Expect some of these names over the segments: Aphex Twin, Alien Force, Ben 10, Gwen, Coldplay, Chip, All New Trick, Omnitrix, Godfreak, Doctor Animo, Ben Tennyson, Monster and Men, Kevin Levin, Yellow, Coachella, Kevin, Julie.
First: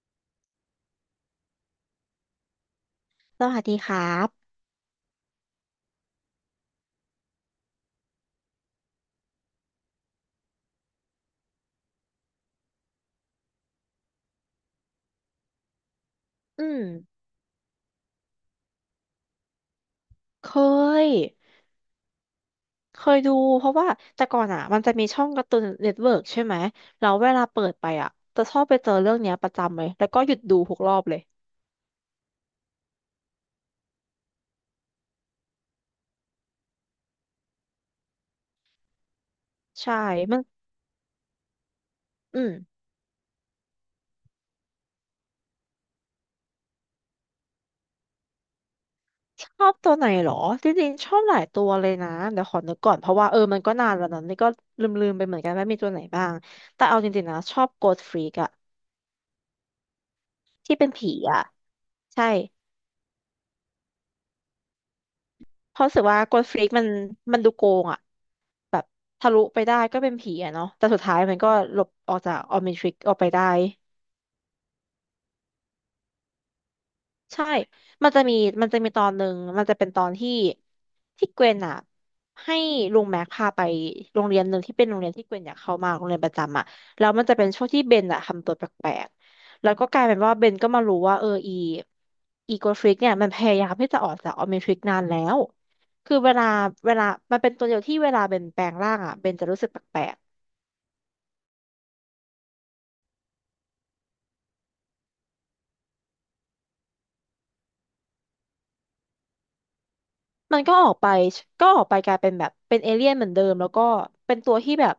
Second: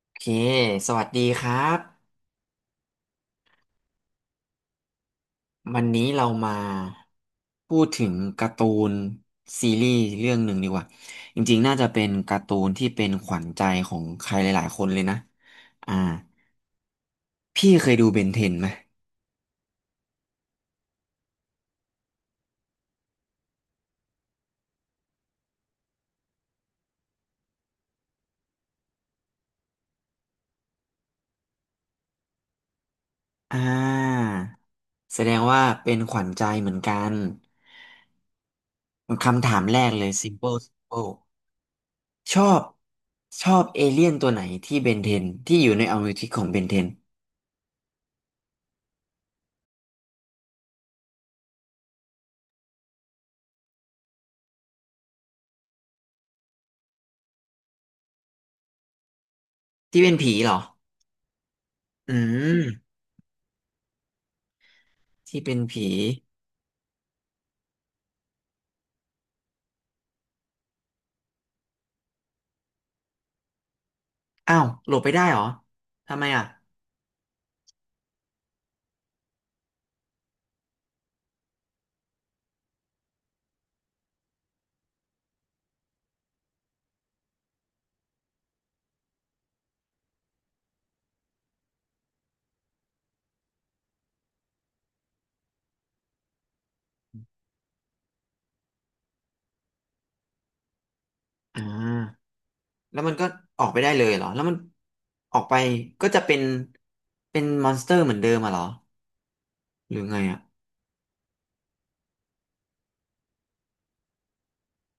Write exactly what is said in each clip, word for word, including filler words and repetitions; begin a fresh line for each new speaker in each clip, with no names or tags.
โอเค สวัสดีครับ
สวัสดีครับ
วันนี้เรามาพูดถึงการ์ตูนซีรีส์เรื่องหนึ่งดีกว่าจริงๆ น่าจะเป็นการ์ตูนที่เป็นขวัญใจของใครหลายๆคนเลยนะ อ่า
อืม
พี่เคยดูเบนเทนไหม
เคยเคยดูเพราะว่าแต่ก่อนอ่ะมันจะมีช่องการ์ตูนเน็ตเวิร์กใช่ไหมแล้วเวลาเปิดไปอ่ะจะชอบไปเจอเรื่องเนี้ยประจำเลยแล้วก็หยุดดูทุกรอบเลย
อ่า แสดงว่าเป็นขวัญใจเหมือนกันคำถามแรก
ใช่
เลย
มัน
simple simple ช
อื
อ
ม
บชอบเอเลี่ยนตัวไหนที่เบนเทนที่อยู่ในอเมริกาของเบนเทน
ชอบตัวไหนเหรอจริงๆชอบหลายตัวเลยนะเดี๋ยวขอนึกก่อน เพราะว่าเออมันก็นานแล้วนะนี่ก็ลืมๆไปเหมือนกันว่ามีตัวไหนบ้าง แต่เอาจริงๆนะชอบโกดฟรีกอะ
ที่เป็นผีเหรอ
ที่เป็นผีอะ
อื
ใช่
ม ที่เป็น
เพราะ
ผี
รู้สึกว่าโกดฟรีกมันมันดูโกงอะ แบบทะลุไปได้ก็เป็นผีอะเนาะแต่สุดท้ายมันก็หลบออกจากออมนิทริกออกไปได้
อ้าวโหลบไปได้เหรอทำไมอ่ะ
ใช่มันจะมีมันจะมีตอนหนึ่งมันจะเป็นตอนที่ที่เกวนอะให้ลุงแม็กพาไปโรงเรียนหนึ่งที่เป็นโรงเรียนที่เกวนอยากเข้ามากโรงเรียนประจำอะแล้วมันจะเป็นช่วงที่เบนอะทำตัวแปลกๆแล้วก็กลายเป็นว่าเบนก็มารู้ว่าเอออีอีโกทริกเนี่ยมันพยายามที่จะออกจากออมนิทริกนานแล้วคือเวลาเวลามันเป็นตัวเดียวที่เวลาเบนแปลงร่างอะเบนจะรู้สึกแปลกๆ
อ่าแล้วมันก็ออกไปได้เลยเหรอแล้วมันออกไปก็จะเป็นเป็นมอนสเตอร์เหมือนเดิมอ่ะเหรอหรือไงอ่ะ
มันก็ออกไปก็ออกไปกลายเป็นแบบเป็นเอเลี่ยนเหมือนเดิมแล้วก็เป็นตัวที่แบบ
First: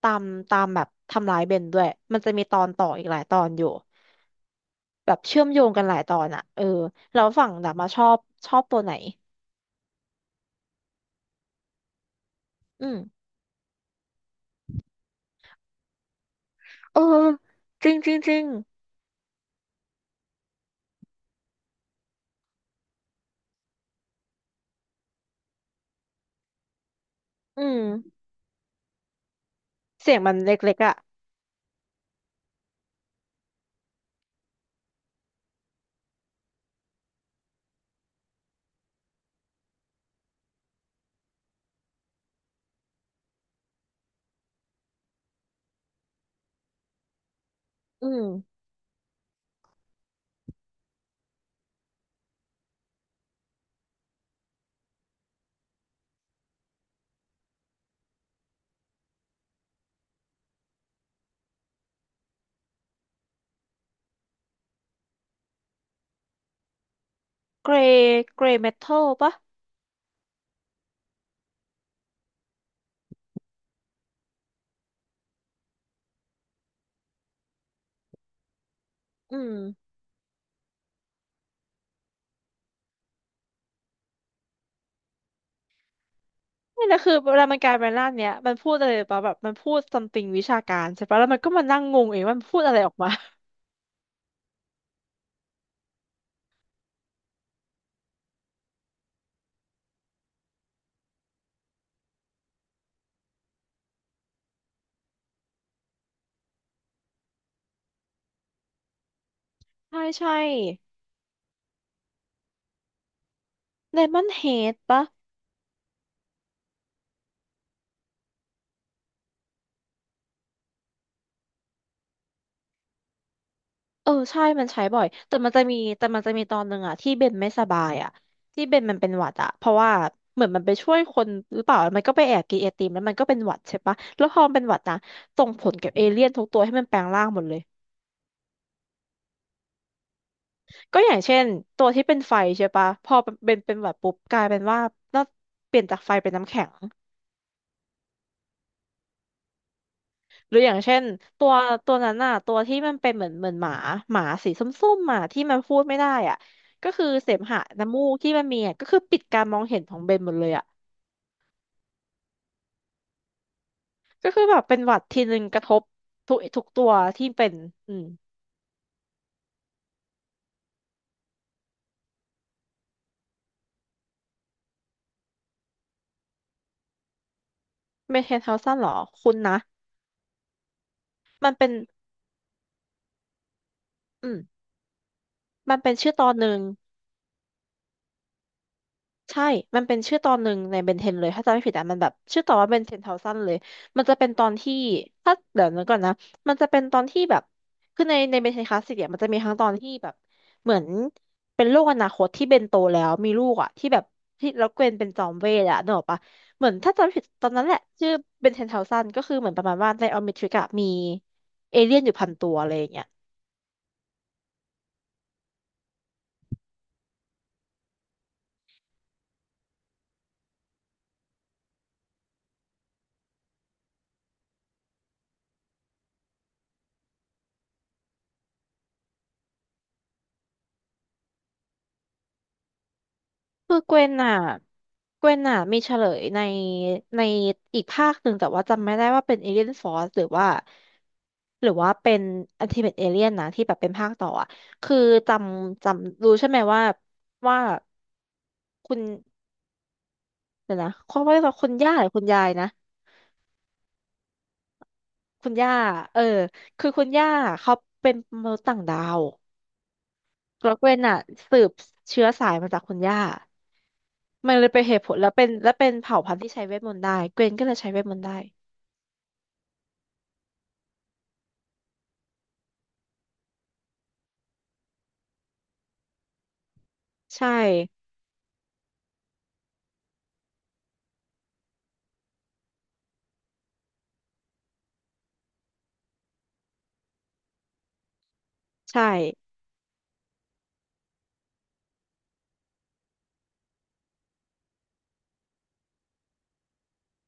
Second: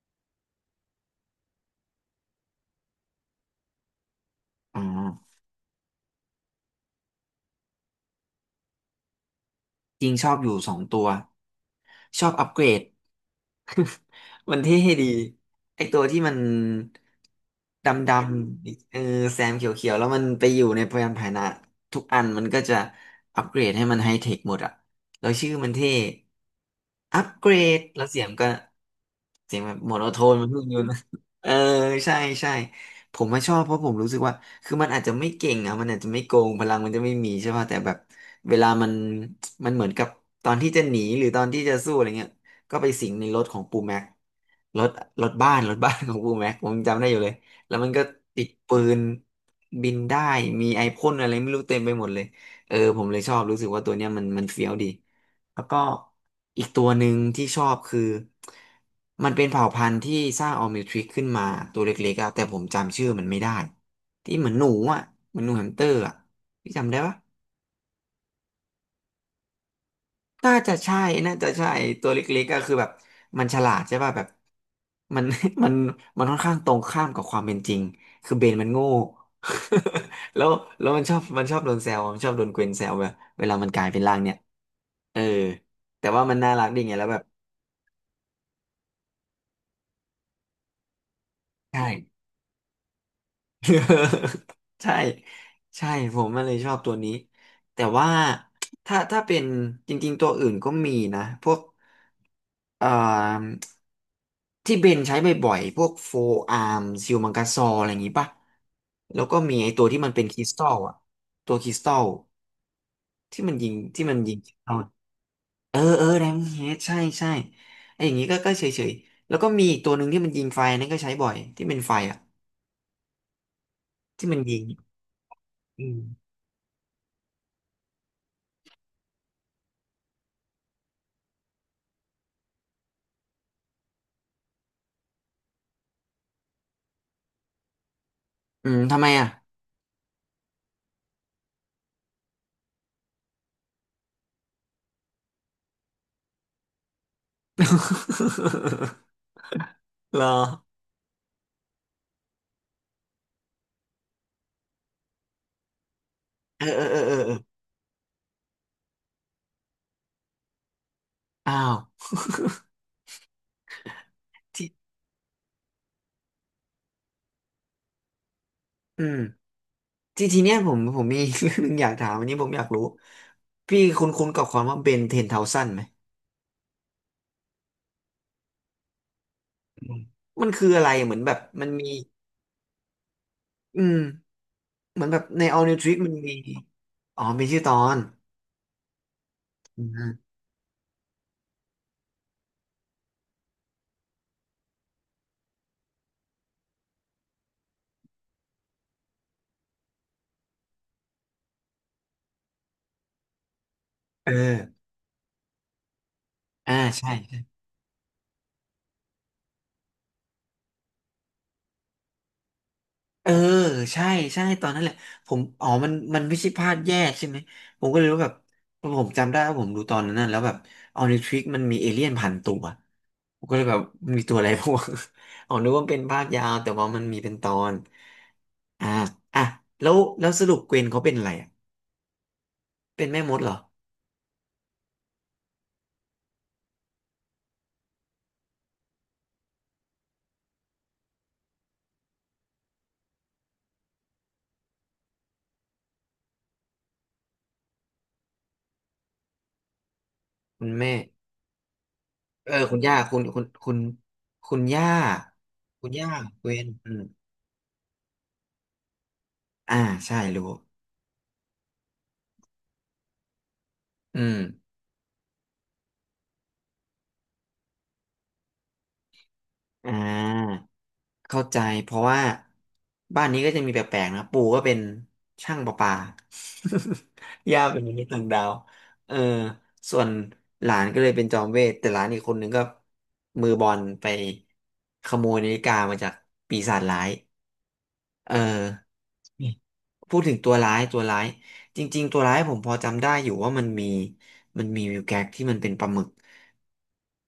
ตามตามแบบทำร้ายเบนด้วยมันจะมีตอนต่ออีกหลายตอนอยู่
อ๋อ
แบบเชื่อมโยงกันหลายตอนอ่ะเออแล้วฝั่งดาบมาชอบชอบตัวไหน
จริงชอบอยู่สองตัวชอบอัปเกรด
อืม
มันเท่ดีไอตัวที่มัน
เออจริง
ดำ
จ
ด
ริงจริง
ำเออแซมเขียวๆแล้วมันไปอยู่ในพยานพาหนะทุกอันมันก็จะอัปเกรดให้มันไฮเทคหมดอะแล้วชื่อมันเท่อัปเกร
อื
ด
ม
แล้วเสียงก็เสียงแบบโมโน
เสี
โท
ยงมั
น
น
มัน
เล
เพิ่ง
็
อ
ก
ยู
ๆอ่ะ
นะ เออใช่ใช่ ผมมาชอบเพราะผมรู้สึกว่าคือมันอาจจะไม่เก่งอ่ะมันอาจจะไม่โกง พลังมันจะไม่มีใช่ป่ะแต่แบบเวลามันมันเหมือนกับตอนที่จะหนีหรือตอนที่จะสู้อะไรเงี้ยก็ไปสิงในรถของปูแม็กรถรถบ้านรถบ้าน ของปูแม็กผมจำได้อยู่เลย แล้วมันก็
อืม
ติดปืนบินได้มีไอพ่นอะไรไม่รู้เต็มไปหมดเลยเออผมเลยชอบรู้สึกว่าตัวเนี้ยมันมันเฟี้ยวดี แล้วก็อีกตัวหนึ่งที่ชอบคือมันเป็นเผ่าพันธุ์ที่สร้างออร์มิวทริกขึ้นมาตัวเล็กๆอะแต่ผมจำชื่อมันไม่ได้ที่เหมือนหนูอ่ะเหมือนหนูแฮมสเตอร์อ่ะพี่จำได้ปะ
เกรย์เกรย์เมทัลปะ
น่าจะใช่น่าจะใช่ตัวเล็กๆก็คือแบบมันฉลาดใช่ป่ะแบบมัน มันมันค่อนข้างตรงข้ามกับความเป็นจริงคือเบนมันโง่
อืม
แล้วแล้วมันชอบมันชอบโดนแซวมันชอบโดนเกวนแซวแบบเวลามันกลายเป็นร่างเนี่ยเออแต่ว่ามันน่ารักดี
นี่
ไง
แหละ
แล้ว
คือ
แบบ
เวลามันกลายเป็นร่างเนี้ยมันพูดอะไรปะแบบมันพูด something วิชาการใช่ปะแล้วมันก็มานั่
ใช่
งงงเองว่ามันพูดอะไรออกมา
ใช่ใช่ผมมันเลยชอบตัวนี้แต่ว่าถ้าถ้าเป็นจริงๆตัวอื่นก็มีนะพวกเอ่อที่เบนใช้บ่อยๆพวกโฟอาร์มซิลมังกาซออะไรอย่างงี้ป่ะแล้วก็มีไอ้ตัวที่
ใช่
มันเป็น
ใช่
คริสตัลอะตัวคริสตัลที่มันยิง
เล
ที่มั
ม
น
อน
ยิง
เฮ
คริสตั
ด
ล
ปะ
เออเออแดมเฮดใช่ใช่ไอ้อย่างงี้ก็ก็เฉยๆแล้วก็มีอีกตัวหนึ่งที่มันยิงไฟนั่นก็ใช้บ่อยที่เป็นไฟอะ
เออ
ที่มัน
ใช่
ยิง
มันใช้บ่อยแต่มันจะมี
อืม
แต่มันจะมีตอนหนึ่งอะที่เบนไม่สบายอะที่เบนมันเป็นหวัดอะเพราะว่าเหมือนมันไปช่วยคนหรือเปล่ามันก็ไปแอบกินไอติมแล้วมันก็เป็นหวัดใช่ปะแล้วพอมันเป็นหวัดนะส่งผลกับเอเลี่ยนทุกตัวให้มันแปลงร่างหมดเลย
อืมทำไมอะ
ก็อย่างเช่นตัวที่เป็นไฟใช่ปะพอเป็นเป็นหวัดปุ๊บกลายเป็นว่าน่าเปลี่ยนจากไฟเป็นน้ำแข็ง
เหรอ
หรืออย่างเช่นตัวตัวนั้นน่ะตัวที่มันเป็นเหมือนเหมือนหมาหมาสีส้มๆอ่ะที่มันพูดไม่ได้อ่ะ
เออเออ
ก็
เออ
คือ
เออ
เส
เออ
มหะน้ำมูกที่มันมีอ่ะก็คือปิดการมองเห็นของเบนหมดเลยอ่ะ
อ้าว
ก็คือแบบ
ที่
เป็นหวัดทีนึงกระทบทุกทุกตัวที่เป็นอืม
อืมที่ทีเนี้ยผมผมมี เรื่องหนึงอยากถามอันนี้ผมอยากรู้พี่คุ้นคุ้นกับความว่าเบนเทนเทาซันไหม
เมนเทนเฮาซันเหรอคุณนะ
อืมมันคืออะไรเหมือนแบบ
มัน
มั
เป็
น
น
มี อืม
อืม
เหมือนแบบใน All
มั
New
นเป็น
Trick มั
ชื่
น
อตอ
มี
นหนึ่ง
อ๋อมีชื่อตอน
ใช่
อื
มันเป็น
ม
ชื่อตอนหนึ่งในเบนเทนเลยถ้าจำไม่ผิดอะมันแบบชื่อตอนว่าเบนเทนเทาซันเลยมันจะเป็นตอนที่ถ้าเดี๋ยวนึกก่อนนะมันจะเป็นตอนที่แบบคือในในเบนเทนคลาสสิกเนี่ยมันจะมีทั้งตอนที่แบบเหมือนเป็นโลกอนาคตที่เบนโตแล้วมีลูกอะที่แบบ
เอ
ที่แล้วเก
อ
วนเป็นจอมเวทอะนึกออกปะเหมือ
อ่า
นถ้าจำ
ใช่
ไม่ผิดตอนนั้นแหละชื่อเบนเทนเทาซันก็คือเหมือนประมาณว่าในออมนิทริกอะมีเอเลี่ยนอยู่พันตัวอะไรอย่างเงี้ย
เออใช่ใช่ตอนนั้นแหละผมอ๋อมันมันไม่ใช่พลาดแยกใช่ไหมผมก็เลยรู้แบบผมจำได้ว่าผมดูตอนนั้นน่ะแล้วแบบออนิทริกมันมีเอเลี่ยนพันตัว ผมก็เลยแบบมันมีตัวอะไรพวก อ๋อนึกว่ามันเป็นภาคยาวแต่ว่ามันมีเป็นตอน อ่าอ่ะแล้วแล้วสรุปเกวนเขาเป็นอะไรอ่ะ เป็นแม่มดเหรอ
คือเกวนอ่ะเกวนอ่ะมีเฉลยในในอีกภาคหนึ่งแต่ว่าจำไม่ได้ว่าเป็นเอเลียนฟอร์สหรือว่าหรือว่าเป็นอันติเมทเอเลียนนะที่แบบเป็นภาคต่ออ่ะคือจำจำรู้ใช่ไหมว่าว่าคุณ
คุณ
เดี๋ยวนะ
แม่
เขาเรียกว่าคุณย่าหรือคุณยา
เอ
ย
อ
นะ
คุณย่าคุณคุณคุณคุณย่า
คุณย่า
คุณย่า
เออ
เกวน
คื
อื
อ
ม
คุณย่าเขาเป็นมนุษย์ต่างดาว
อ่าใช่รู้
แล้วเกวนอ่ะสืบเชื้อสายมาจากคุณย่า
อืม
มันเลยเป็นเหตุผลแล้วเป็นและเป็นเผ่าพันธุ์ที่ใช้เวทมนต์ได้เกวนก็เลยใช้เวทมนต์ได้
อ่า เข้าใจเพราะว่าบ้านนี้ก็จะมีแปลกๆนะปู่ก็เป็นช่างประปา
ใช่
ย่าเป็นมนุษย์ต่างดาวเออส่วนหลานก็เลยเป็นจอมเวทแต่หลานอีกคนหนึ่งก็มือบอลไปขโมยนาฬิกามาจากปีศาจร้ายเออ
ใช่
พูดถึงตัวร้ายตัวร้ายจริงๆตัวร้ายผมพอจำได้อยู่ว่ามันมีมันมีวิวแก๊กที่มันเป็นปลาหมึก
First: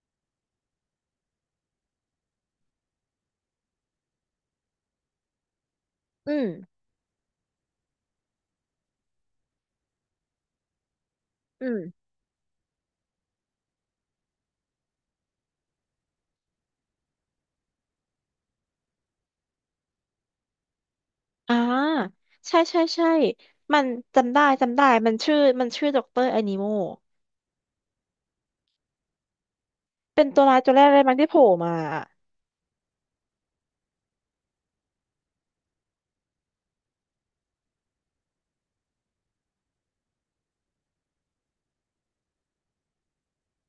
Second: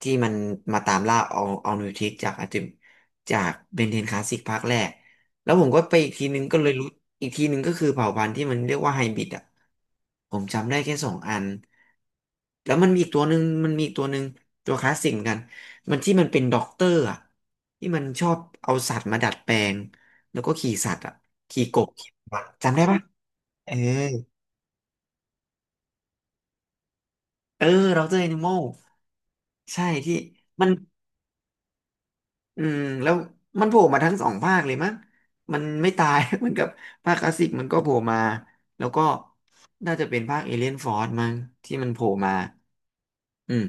ที่มันมาตามล่าเอาเอานิวทิกจากอาจิมจากเบนเทนคลาสสิกภาคแรกแล้วผมก็ไปอีกที
อื
นึง
ม
ก็เลยรู้อีกทีนึงก็คือเผ่าพันธุ์ที่มันเรียกว่าไฮบริดอ่ะผมจำได้แค่สองอัน
อืม
แล้วมันมีอีกตัวหนึ่งมันมีอีกตัวหนึ่งตัวคลาสสิกเหมือนกันมันที่มันเป็นด็อกเตอร์อ่ะที่มันชอบเอาสัตว์มาดัดแปลงแล้วก็ขี่สัตว์อ่ะ
อ่า
ขี่กบ
ใช่
จำ
ใช่
ได้ปะ
ใช่
เออ
มันจำได้จำได้ มันชื่อ มันชื่อด็อกเตอร์อนิโม
เออเราเจอ animal ใช่ที่
เป็นตัวร้าย
มัน
ตัวแรกเลยมั้งที่โผล่มาอะ
อืมแล้วมันโผล่มาทั้งสองภาคเลยมั้งมันไม่ตาย เหมือนกับภาคคลาสสิกมันก็โผล่มาแล้วก็น่าจะเป็นภาคเอเลียนฟอร์มั้งที่มันโผล่มาอืม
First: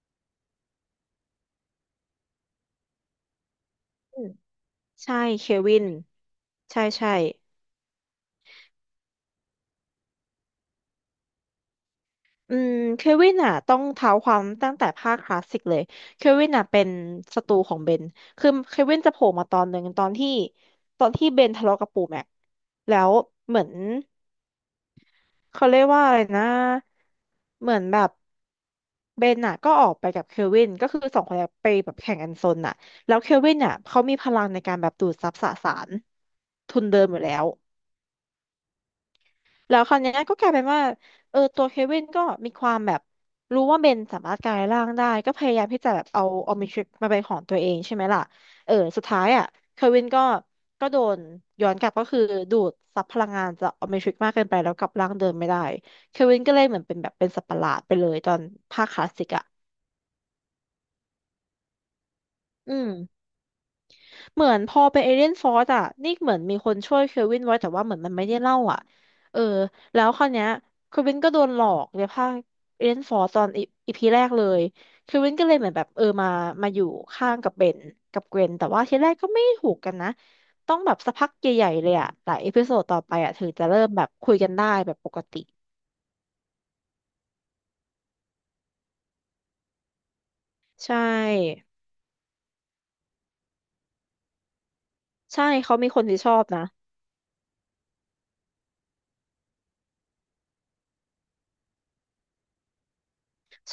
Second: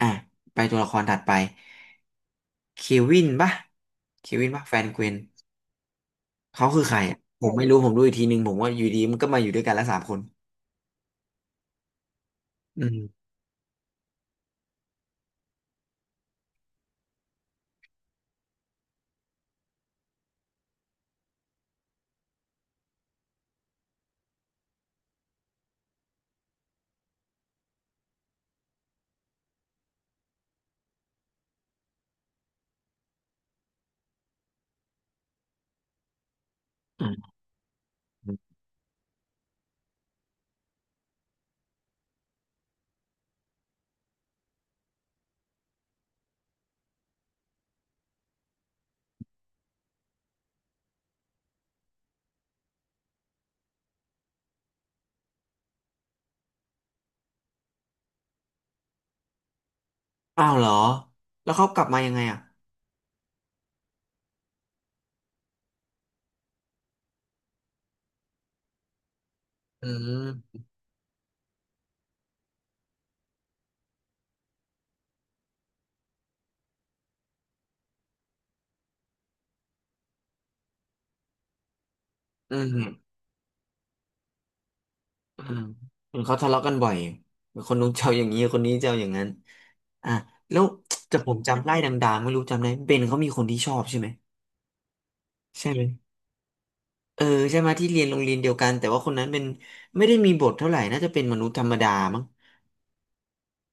อ่ะไปตัวละครถัดไปเควินปะ
อื
เค
ม
วินปะแฟนเกวน
ใช่เควิน
เขาคื
ใช่
อใคร
ใช่
อ่ะผมไม่รู้ผมดูอีกทีนึงผมว่าอยู่ดีมันก็มาอยู่ด้วยกันแล้วสามคน
อืม
อื
เค
ม
วินอ่ะต้องเท้าความตั้งแต่ภาคคลาสสิกเลยเควินอ่ะเป็นศัตรูของเบนคือเควินจะโผล่มาตอนหนึ่งตอนที่ตอนที่เบนทะเลาะกับปู่แม็กแล้วเหมือน เขาเรียกว่าอะไรนะ เหมือนแบบเบนน่ะก็ออกไปกับเคลวินก็คือสองคนเนี้ยไปแบบแข่งกันซนน่ะแล้วเคลวินน่ะเขามีพลังในการแบบดูดซับสสารทุนเดิ
อื
มอยู่แล้
ม
ว แล้วคราวเนี้ยก็กลายเป็นว่าเออตัวเควินก็มีความแบบรู้ว่าเบนสามารถกลายร่างได้ก็พยายามที่จะแบบเอาออมนิทริกมาเป็นของตัวเองใช่ไหมล่ะเออสุดท้ายอ่ะเควินก็ก็โดนย้อนกลับก็คือดูดซับพลังงานจากออมนิทริกมากเกินไปแล้วกลับร่างเดิมไม่ได้เควินก็เลยเหมือนเป็นแบบเป็นสัตว์ประหลาดไปเลยตอนภาคคลาสสิกอ่ะ
อ้าวเหรอแล้วเขากลับมายังไงอ่ะ
อืม เหมือนพอเป็นเอเลียนฟอร์สอ่ะนี่เหมือนมีคนช่วยเควินไว้แต่ว่าเหมือนมันไม่ได้เล่าอ่ะเออ
อื
แล้วคราวเนี้ย
ม
เควินก็โดนหลอกในภาคเอเลียนฟอร์สตอนอีพีแรกเลยเควินก็เลยเหมือนแบบเออมามาอยู่ข้างกับเบนกับเกวนแต่ว่าทีแรกก็ไม่ถูกกันนะต้องแบบสักพักใหญ่ๆเลยอ่ะหลายเอ
อื
พิโซดต่อ
ม
ไปอ่ะถึงจะเริ่มแบบคุยกันได้แบบปกติ
อืมเห็นเขาทะเลาะกันบ่อยคนนู้นเจ้าอย่างนี้คนนี้เจ้าอย่างนั้นอ่ะแล้ว
ใช
แต่ผมจำ
่
ไล่ดังๆไม่รู้จำได้เบนเขามีคนที่ชอบใช่ไหม
ใช่
ใช่
เขา
ไหม
มีคนที่ชอบนะ
เออใช่ไหมที่เรียนโรงเรียนเดียวกันแต่ว่าคนนั้นเป็นไม่ได้มีบทเท่าไหร่น่าจะเป็นมนุษย์ธรรมดามั้ง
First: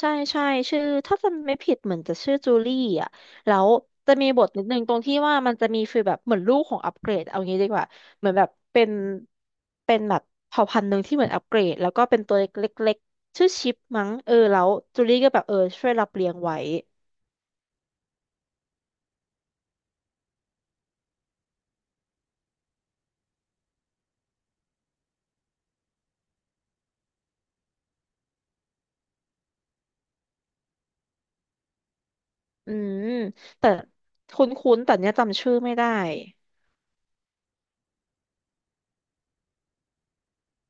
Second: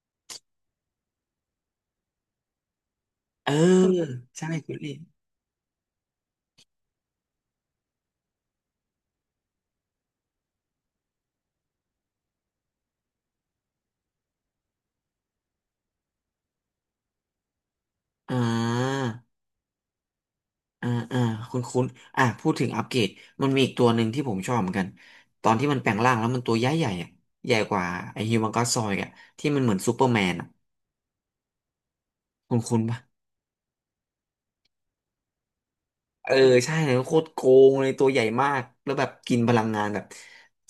ใช่ใช่ชื่อถ้าจำไม่ผิดเหมือนจะชื่อจูลี่อ่ะ
เออ
แล้วจะมีบ
ใช่
ทนิด
คุณ
นึง
ลี่
ตรงที่ว่ามันจะมีฟีลแบบเหมือนลูกของอัปเกรดเอางี้ดีกว่าเหมือนแบบเป็นเป็นแบบเผ่าพันธุ์หนึ่งที่เหมือนอัปเกรดแล้วก็เป็นตัวเล็กๆชื่อชิปมั้งเออแล้วจูลี่ก็แบบเออช่วยรับเลี้ยงไว้
อ่า อ่าอ่าคุณคุณอ่าพูดถึงอัปเกรดมันมีอีกตัวหนึ่งที่ผมชอบเหมือนกันตอนที่มันแปลงร่างแล้วมันตัวใหญ่ใหญ่อะใหญ่กว่าไอ้ฮิวแมนก็อดซอยด์อ่ะที่มันเหมือนซูเปอร์แมนอ่ะคุณ
อื
คุณปะ
มแต่คุ้นๆแต่เนี้ยจำชื่อไม่ได้
เออใช่เลยโคตรโกงเลยตัวใหญ่มากแล้วแบบกินพลังงานแบบ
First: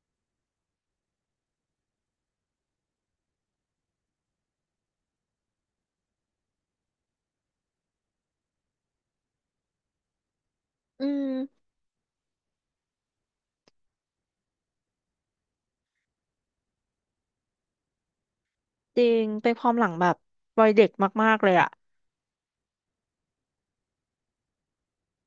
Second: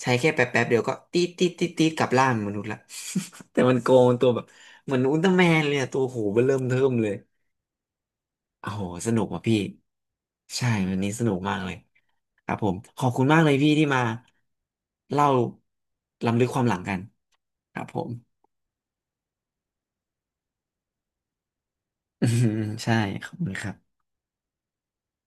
ใช้แค่แป๊บแป๊บเดียวก็ตีดตีดตีดตีดกลับร่างมนุษย์ละ แต่มันโกงตัวแบบเหมือนอุลตร้าแมนเลยอะตัวโหเบ้อเริ่มเทิ่มเลย โอ้โห สนุกว่ะพี่ ใช่ วัน
อื
นี้สนุกมาก
ม
เลยครับผม ขอบคุณมากเลยพี่ที่มาเล่าล้ำลึกความหลังกันครับผม
จริงเป็นความหลังแบบวัยเด็กมากๆเลยอ่ะ
อืมใช่ขอบคุณครับ